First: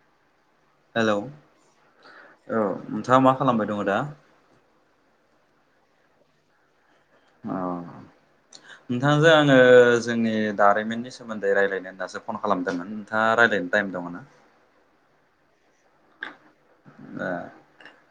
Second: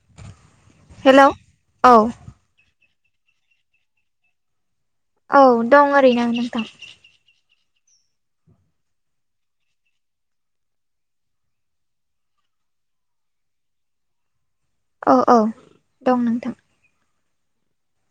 [inaudible] Hello औ नोंथाङा मा खालामबाय दङ दा औ दं ओरैनो नोंथां अ नोंथांजों आङो जोंनि दारिमिननि सोमोन्दै रायलायनो होननासो फन खालामदोंमोन नोंथाङा राय्लायनो टाइम दङ ना औ औ दं नोंथां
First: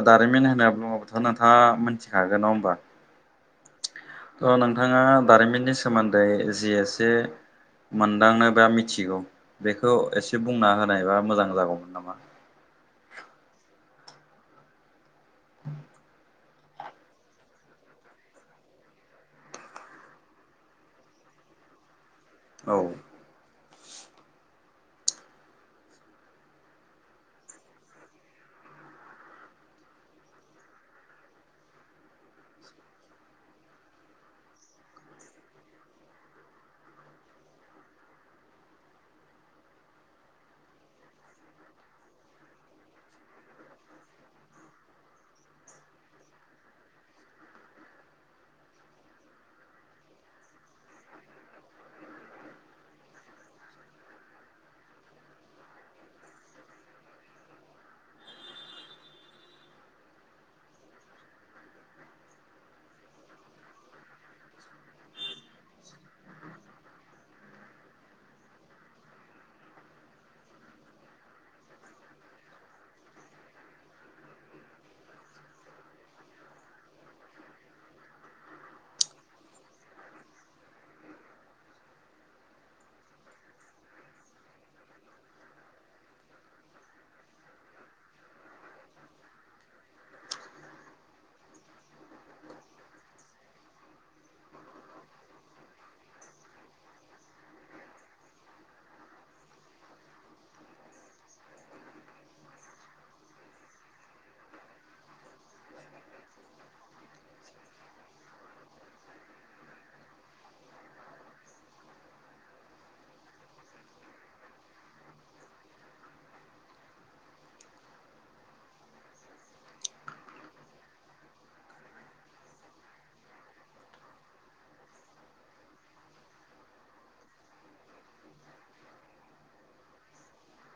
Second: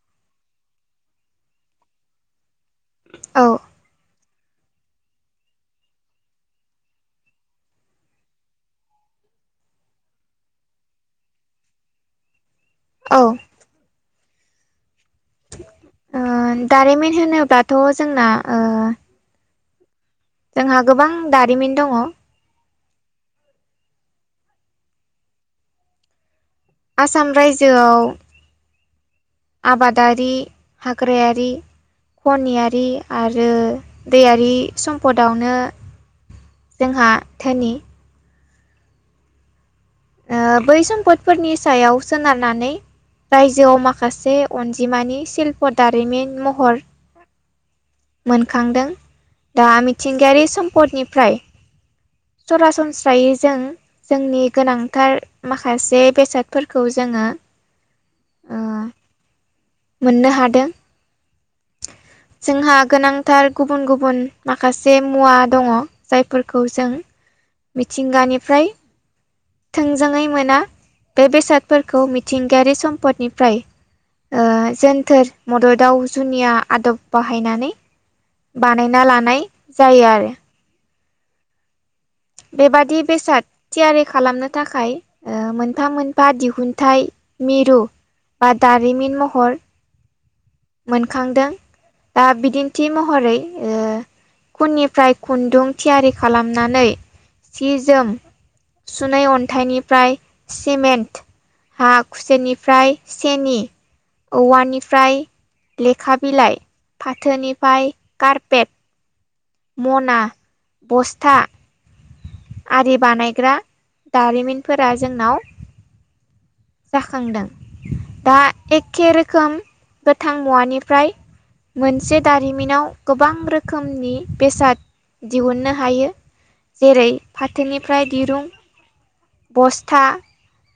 ए दारिमिन होनना बुङाबथ' नोंथाङा मिथिखागोन नङा होनोमबा औ थ नोंथाङा दारिमिननि सोमोन्दै जि एसे मोनदांनो बा मिथिगौ बेखौ एसे बुंना होनायबा मोजां जागौमोन नामा औ दारिमिन होनोब्लाथ जोंना ओ जोंहा गोबां दारिमिन दङ औ आसाम रायजोआव आबादारि हाग्रायारि खनियारि आरो दैयारि सम्पदावनो जोंहा धोनि बै सम्फदफोरनि सायाव सोनारनानै रायजोआव माखासे अनजिमानि सिल्प' दारिमिन महर मोनखांदों दा मिथिंगायारि सम्पदनिफ्राय सरासनस्रायै जों जोंनि गोनांथार माखासे बेसादफोरखौ जोङो ओ मोननो हादों जोंहा गोनांथार गुबुन गुबुन माखासे मुवा दङ जायफोरखौ जों मिथिंगानिफ्राय थोंजोङै मोना बे बेसादफोरखौ मिथिंगायारि सम्पदनिफ्राय जोनथोर मददाव जुनिया आदब बाहायनानै बानायना लानाय जायो आरो बेबादि बेसाद थियारि खालामनो थाखाय मोनफा मोनफा दिहुनथाइ मिरु बा दारिमिन महर मोनखांदों दा बिदिन्थि महरै खुननिफ्राय खुन्दुं थियारि खालामनानै सि जोम सुनै अन्थाइनिफ्राय सिमेन्ट हा खुसेनिफ्राय सेनि औवानिफ्राय लेखा बिलाइ फाथोनिफ्राय कारपेट मना बस्था आरि बानायग्रा दारिमिनफोरा जोंनाव जाखांदों दा एखे रोखोम गोथां मुवानिफ्राय मोनसे दारिमिनाव गोबां रोखोमनि बेसाद दिहुननो हायो जेरै फाथोनिफ्राय दिरुं बस्था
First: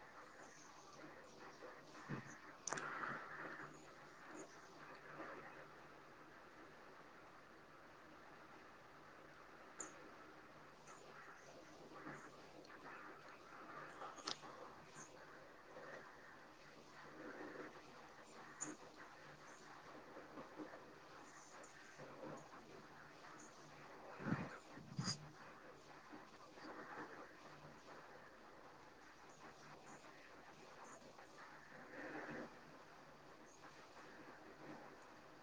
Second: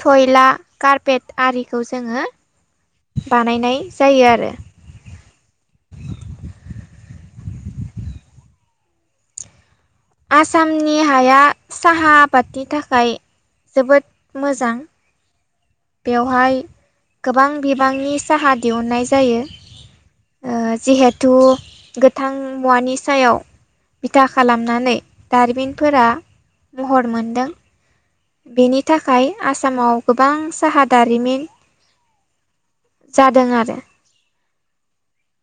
थयला कारपेट आरिखौ जोङो बानायनाय जायो आरो। आसामनि हाया साहा आबादनि थाखाय जोबोद मोजां। बेवहाय गोबां बिबांनि साहा दिहुननाय जायो। ओ जिहेथु गोथां मुवानि सायाव बिथा खालामनानै दारिमिनफोरा महर मोनदों बेनि थाखाय आसामाव गोबां साहा दारिमिन जादों आरो।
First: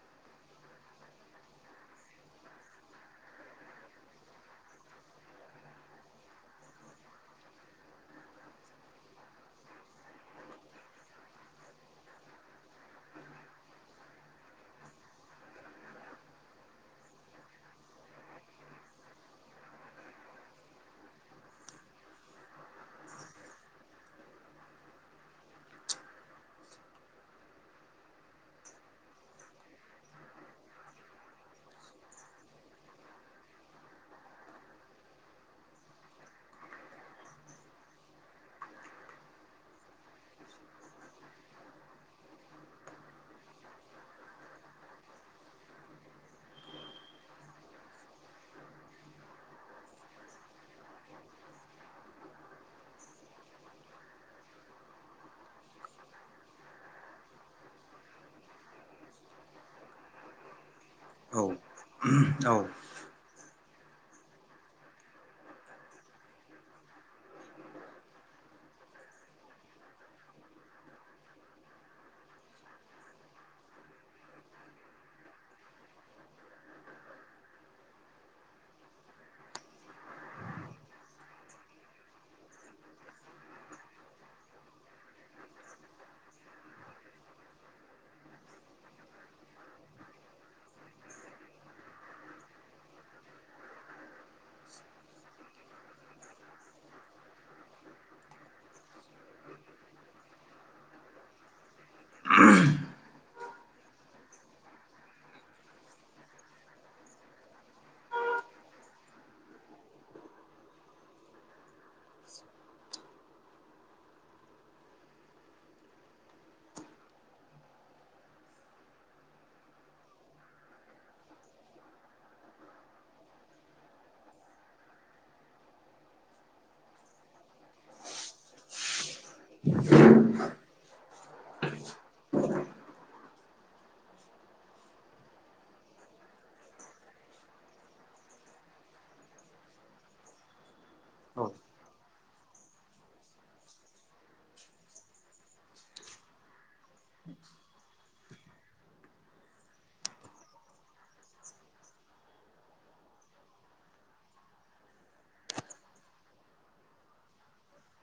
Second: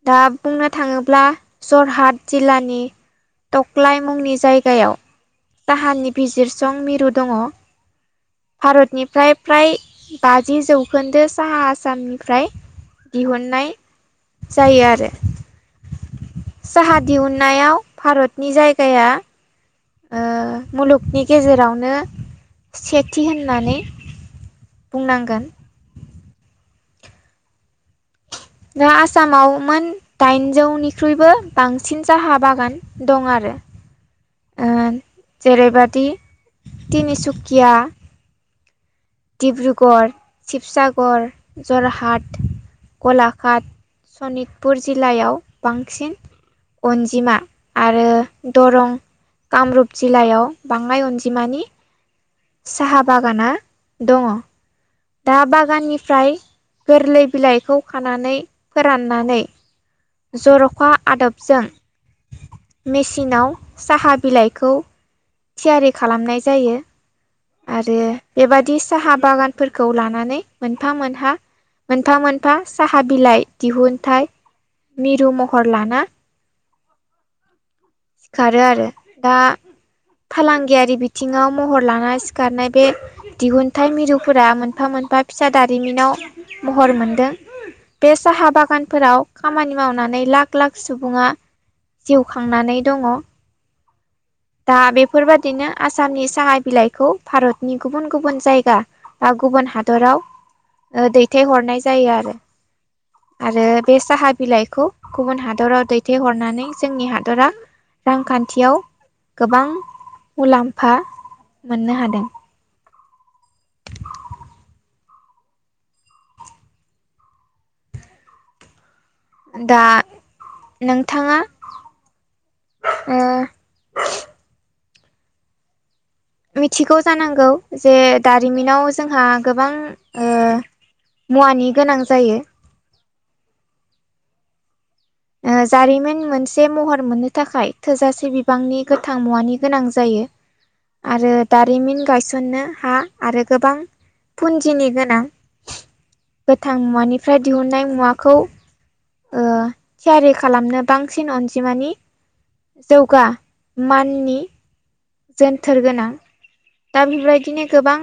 दा बुंनो थाङोब्ला जरहाट जिल्लानि टक्लाय मुंनि जायगायाव काहानि बिजिरसं मिरु दङ। भारतनिफ्राय फ्राय बाजि जौखोन्दो साहा आसामनिफ्राय दिहुननाय जायो आरो। साहा दिहुुननायाव भारतनि जायगाया ओ मुलुगनि गेजेरावनो सेथि होननानै बुंनांगोन। दा आसामाव मोन दाइनजौनिख्रुइबो बांसिन साहा बागान दं आरो। ओ जेरैबादि तिनिसुकिया डिब्रुगर शिबसागर जरहाट गलाघाट सनितपुर जिल्लायाव बांसिन अनजिमा आरो दरं कामरुप जिल्लायाव बाङाय अनजिमानि साहा बागाना दङ। दा बागाननिफ्राय गोरलै बिलाइखौ खानानै फोराननानै जर'खा औ आदबजों औ मेसिनाव साहा बिलाइखौ थियारि खालामनाय जायो। आरो बेबादि साहा बागानफोरखौ लानानै मोनफा मोनहा मोनफा मोनफा साहा बिलाइ दिहुनथाइ मिरु महर लाना खारो आरो दा फालांगियारि बिथिङाव महर लाना सिखारनाय बे दिहुनथाइ मिरुफोरा मोनफा मोनफा फिसा दारिमिनाव महर मोनदों। बे साहा बागानफोराव खामानि मावनानै लाख लाख सुबुङा जिउ खांनानै दङ। दा बेफोरबादिनो आसामनि साहा बिलाइखौ भारतनि गुबुन गुबुन जायगा बा गुबुन हादराव ओ दैथायहरनाय जायो आरो। आरो बे साहा बिलाइखौ गुबुन हादराव दैथायहरनानै जोंनि हादरा - रांखान्थियाव गोबां मुलाम्फा मोननो हादों। [inaudible] दा नोंथाङा उम मिथिगौ जानांगौ जे दारिमिनाव जोंहा गोबां ओ मुवानि गोनां जायो। ओ जारिमिन मोनसे महर मोननो थाखाय थोजासे बिबांनि गोथां मुवानि गोनां जायो। आरो दारिमिन गायसननो हा आरो गोबां फुन्जिनि गोनां। [inaudible] गोथां मुवानिफ्राय दिहुननाय मुवाखौ ओ थियारि खालामनो बांसिन अनजिमानि जौगा माननि जोनथोर गोनां। दा बेबायदिनो गोबां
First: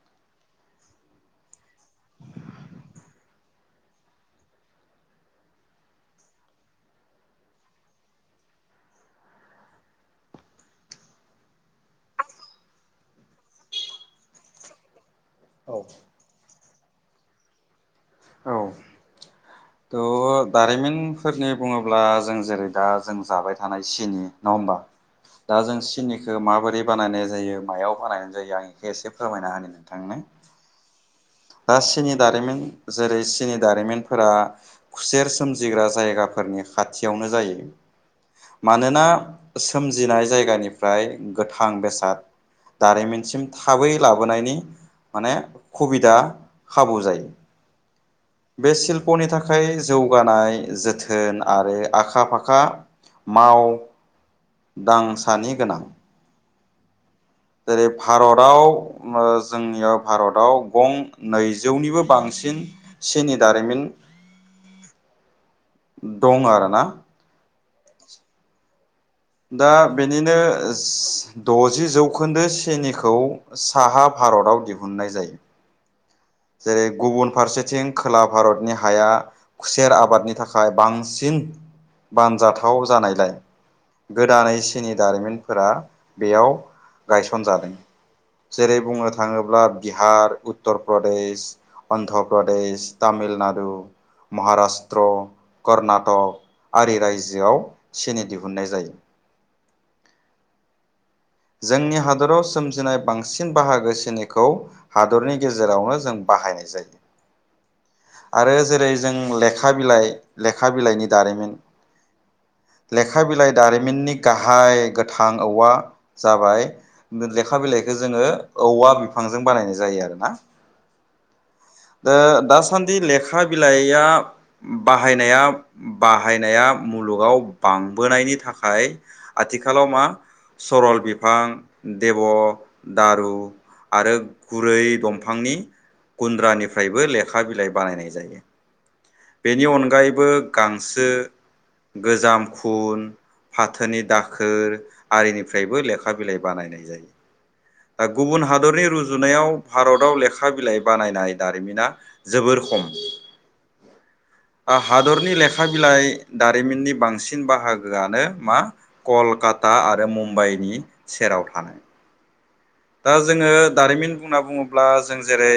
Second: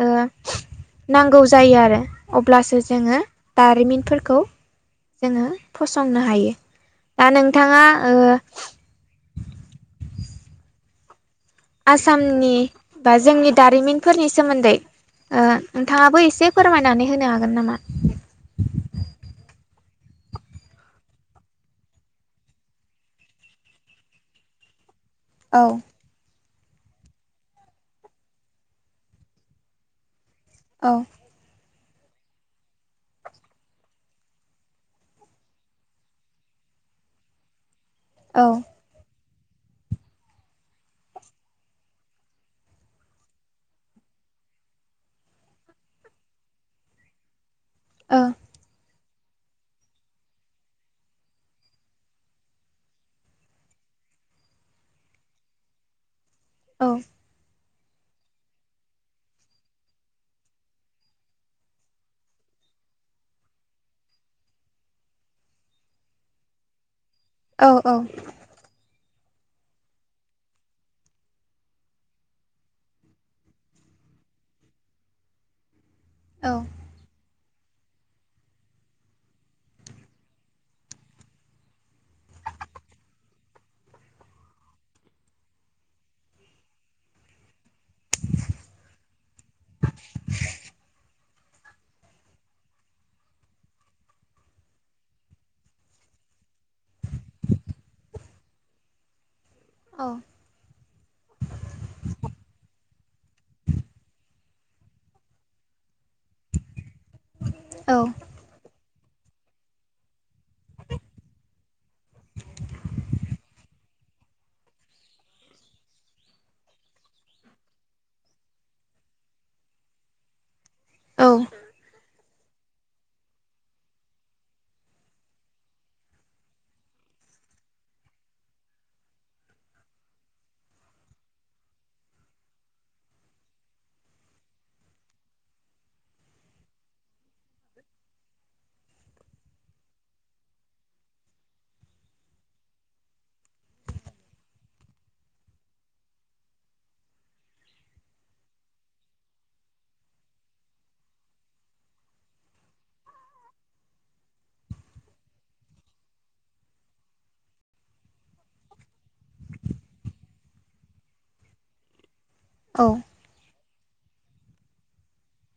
ओ नांगौ जायो आरो अब्लासो जोङो दारिमिनफोरखौ जोङो फसंनो हायो। दा नोंथाङा ओ आसामनि बा जोंनि दारिमिनफोरनि सोमोन्दै ओ औ नोंथाङाबो एसे फोरमायनानै होनो हागोन नामा? औ थह दारिमिनफोरनि बुङोब्ला जों जेरै दा जों जाबाय थानाय सिनि नङा होमबा? दा औ जों सिनि बेखो माबोरै बानायनाय जायो मायाव बानायनाय जायो आं बेखौ एसे फोरमायना होनो नोंथांनो। औ। दा सिनि दारिमिन जेरै सिनि दारिमिनफोरा खुसेर सोमजिग्रा जायगाफोरनि खाथियावनो जायो। औ। मानोना सोमजिनाय जायगानिफ्राय गोथां बेसाद दारिमिनसिम थाबै लाबोनायनि माने खुबिदा खाबु जायो। ओ। बे शिल्प'नि थाखाय जौगानाय जोथोन आरो आखा फाखा माव दांसानि गोनां। औ जेरै भारतआव ओ जोंनियाव भारतआव गं नैजौनिबो बांसिन सेनि दारिमिन दं आरोना। औ औ। दा बेनिनो द'जि जौखोन्दो सेनिखौ साहा भारताव दिहुननाय जायो। औ जेरै गुबुन फारसेथिं खोला भारतनि हाया खुसेर आबादनि थाखाय बांसिन बानजाथाव जानायलाय गोदानै सिनि दारिमिनफोरा बेयाव गायसनजादों। जेरै बुंनो थाङोब्ला बिहार, उत्तर प्र देश, अन्ध्र प्रदेश, तामिलनाडु, महाराष्ट्र, कर्नाटक आरि रायजोआव सेनि दिहुनन्नाय जायो। औ जोंनि हादराव सोमजिनाय बांसिन बाहागो सिनिखौ हादरनि गेजेरावनो जों बाहायनाय जायो। औ। आरो जेरै जों लेखा बिलाइ लेखा बिलाइनि दारिमिन। लेखा बिलाइ दारिमिननि गाहाय गोथां औवा जाबाय लेखा बिलाइखौ जोङो औवा बिफांजों बानायनाय जायो आरो ना। औ दा दासान्दि लेखा बिलाइआ बाहायनाया बाहायनाया मुलुगाव बांबोनायनि थाखाय आथिखालाव मा सरल बिफां, देब' दारु आरो गुरै दंफांनि गुन्द्रानिफ्रायबो लेखा बिलाइ बानायनाय जायो। बेनि अनगायैबो गांसो गोजाम खुन फाथोनि दाखोर आरिनिफ्रायबो लेखा बिलाइ बानायनाय जायो। दा गुबुन हादरनि रुजुनायाव भारताव लेखा बिलाइ बानायनाय दारिमिना जोबोर खम। हादरनि लेखा बिलाइ दारिमिननि बांसिन बाहागोआनो मा कलकाता आरो मुम्बाइनि सेराव थानाय। औ। दा जोङो दारिमिन बुंना बुङोब्ला जों जेरै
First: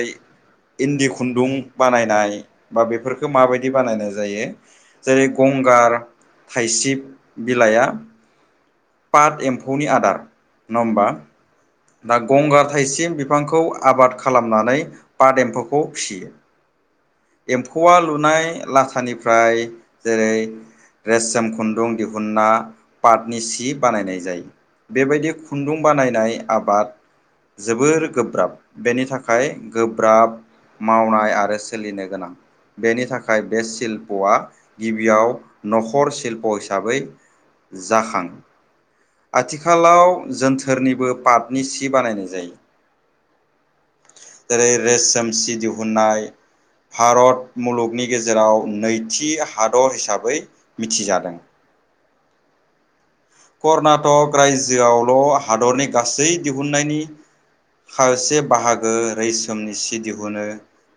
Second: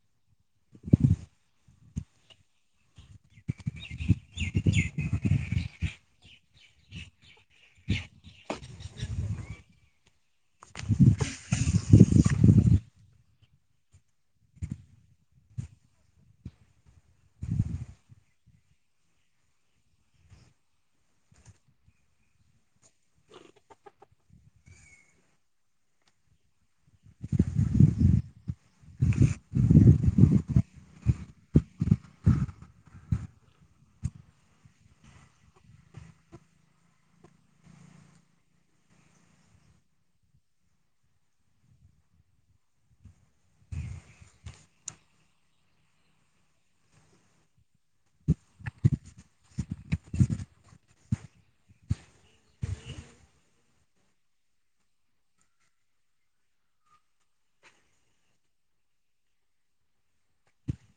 इन्दि खुन्दुं बानायनाय बा बेफोरखो माबायदि बानायनाय जायो जेरै गंगार थाइसिब बिलाइया पाट एम्फौनि आदार न होमबा दा गंगार थाइसिम बिफांखौ आबाद खालामनानै पाद एम्फौखौ फिसियो एम्फौवा लुनाय लाथानिफ्राय जेरै रेशम खुन्दुं दिहुुनना पाटनि सि बानायनाय जायो बेबायदि खुन्दुं बानायनाय आबाद जोबोर गोब्राब बेनि थाखाय गोब्राब मावनाय आरो सोलिनो गोनां बेनि थाखाय बे शिल्पआ गिबियाव नखर शिल्प हिसाबै जाखां आथिखालाव जोनथोरनिबो पाटनि सि बानायनाय जायो जेरै रेसम सि दिहुननाय भारत मुलुगनि गेजेराव नैथि हादर हिसाबै मिथिजादों कर्नाटक रायजोआवल' हादरनि गासै दिहुननायनि खारसे बाहागो रैसोमनि सि दिहुनो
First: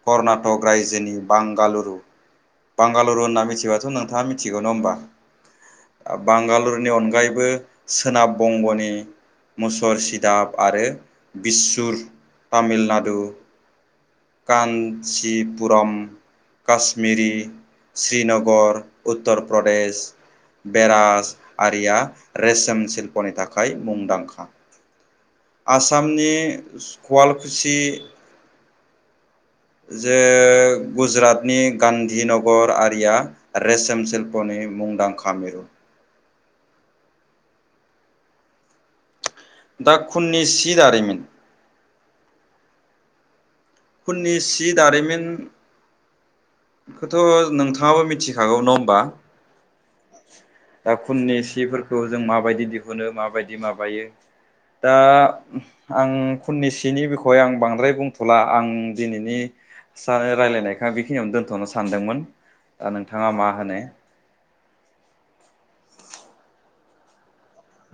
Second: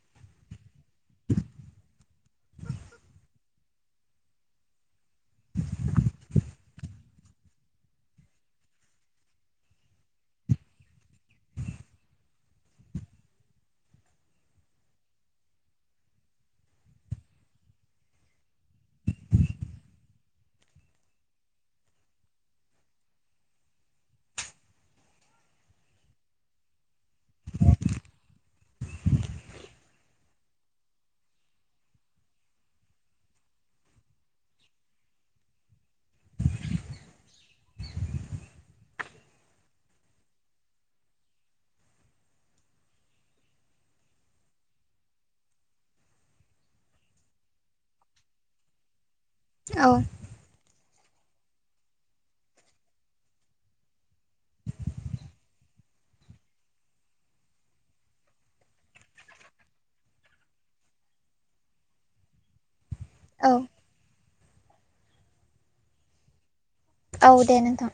कर्नाटक रायजोनि बांगालुरु बांगालुरु होनना मिथिबाथ नोंथाङा मिथिगौ नङा होमबा बांगालुरुनि अनगायैबो बो सोनाब बंगनि मुसर सिदाब आरो बिसुर तामिलनाडु कान्चिपुरम काश्मिरि श्रीनगर उत्तर प्रदेश बेराजआरिया रेशन शिल्पनि थाखाय मुंदांखा आसामनि सु कवालकुसि [inaudible] जे गुजरातनि गान्धीनगर आरिया रेशोम शिल्पनि मुंदांखा मिरु दा खुननि सि दारिम खुननि सि दारिमिन खोथ' नोंथाङाबो मिथिखागौ न होमबा औ दा खुननि सिफोरखौ जों माबायदि दिहुनो माबायदि माबायो दा आं खुननि‌ सिनि बिखय आं बांद्राय बुंथ'ला आं दिनैनि सानो रायलायनायखो आं बेखिनियावनो दोनथ'नो सानदोंमोन ओ नोंथाङा औ मा होनो औ दे नोंथां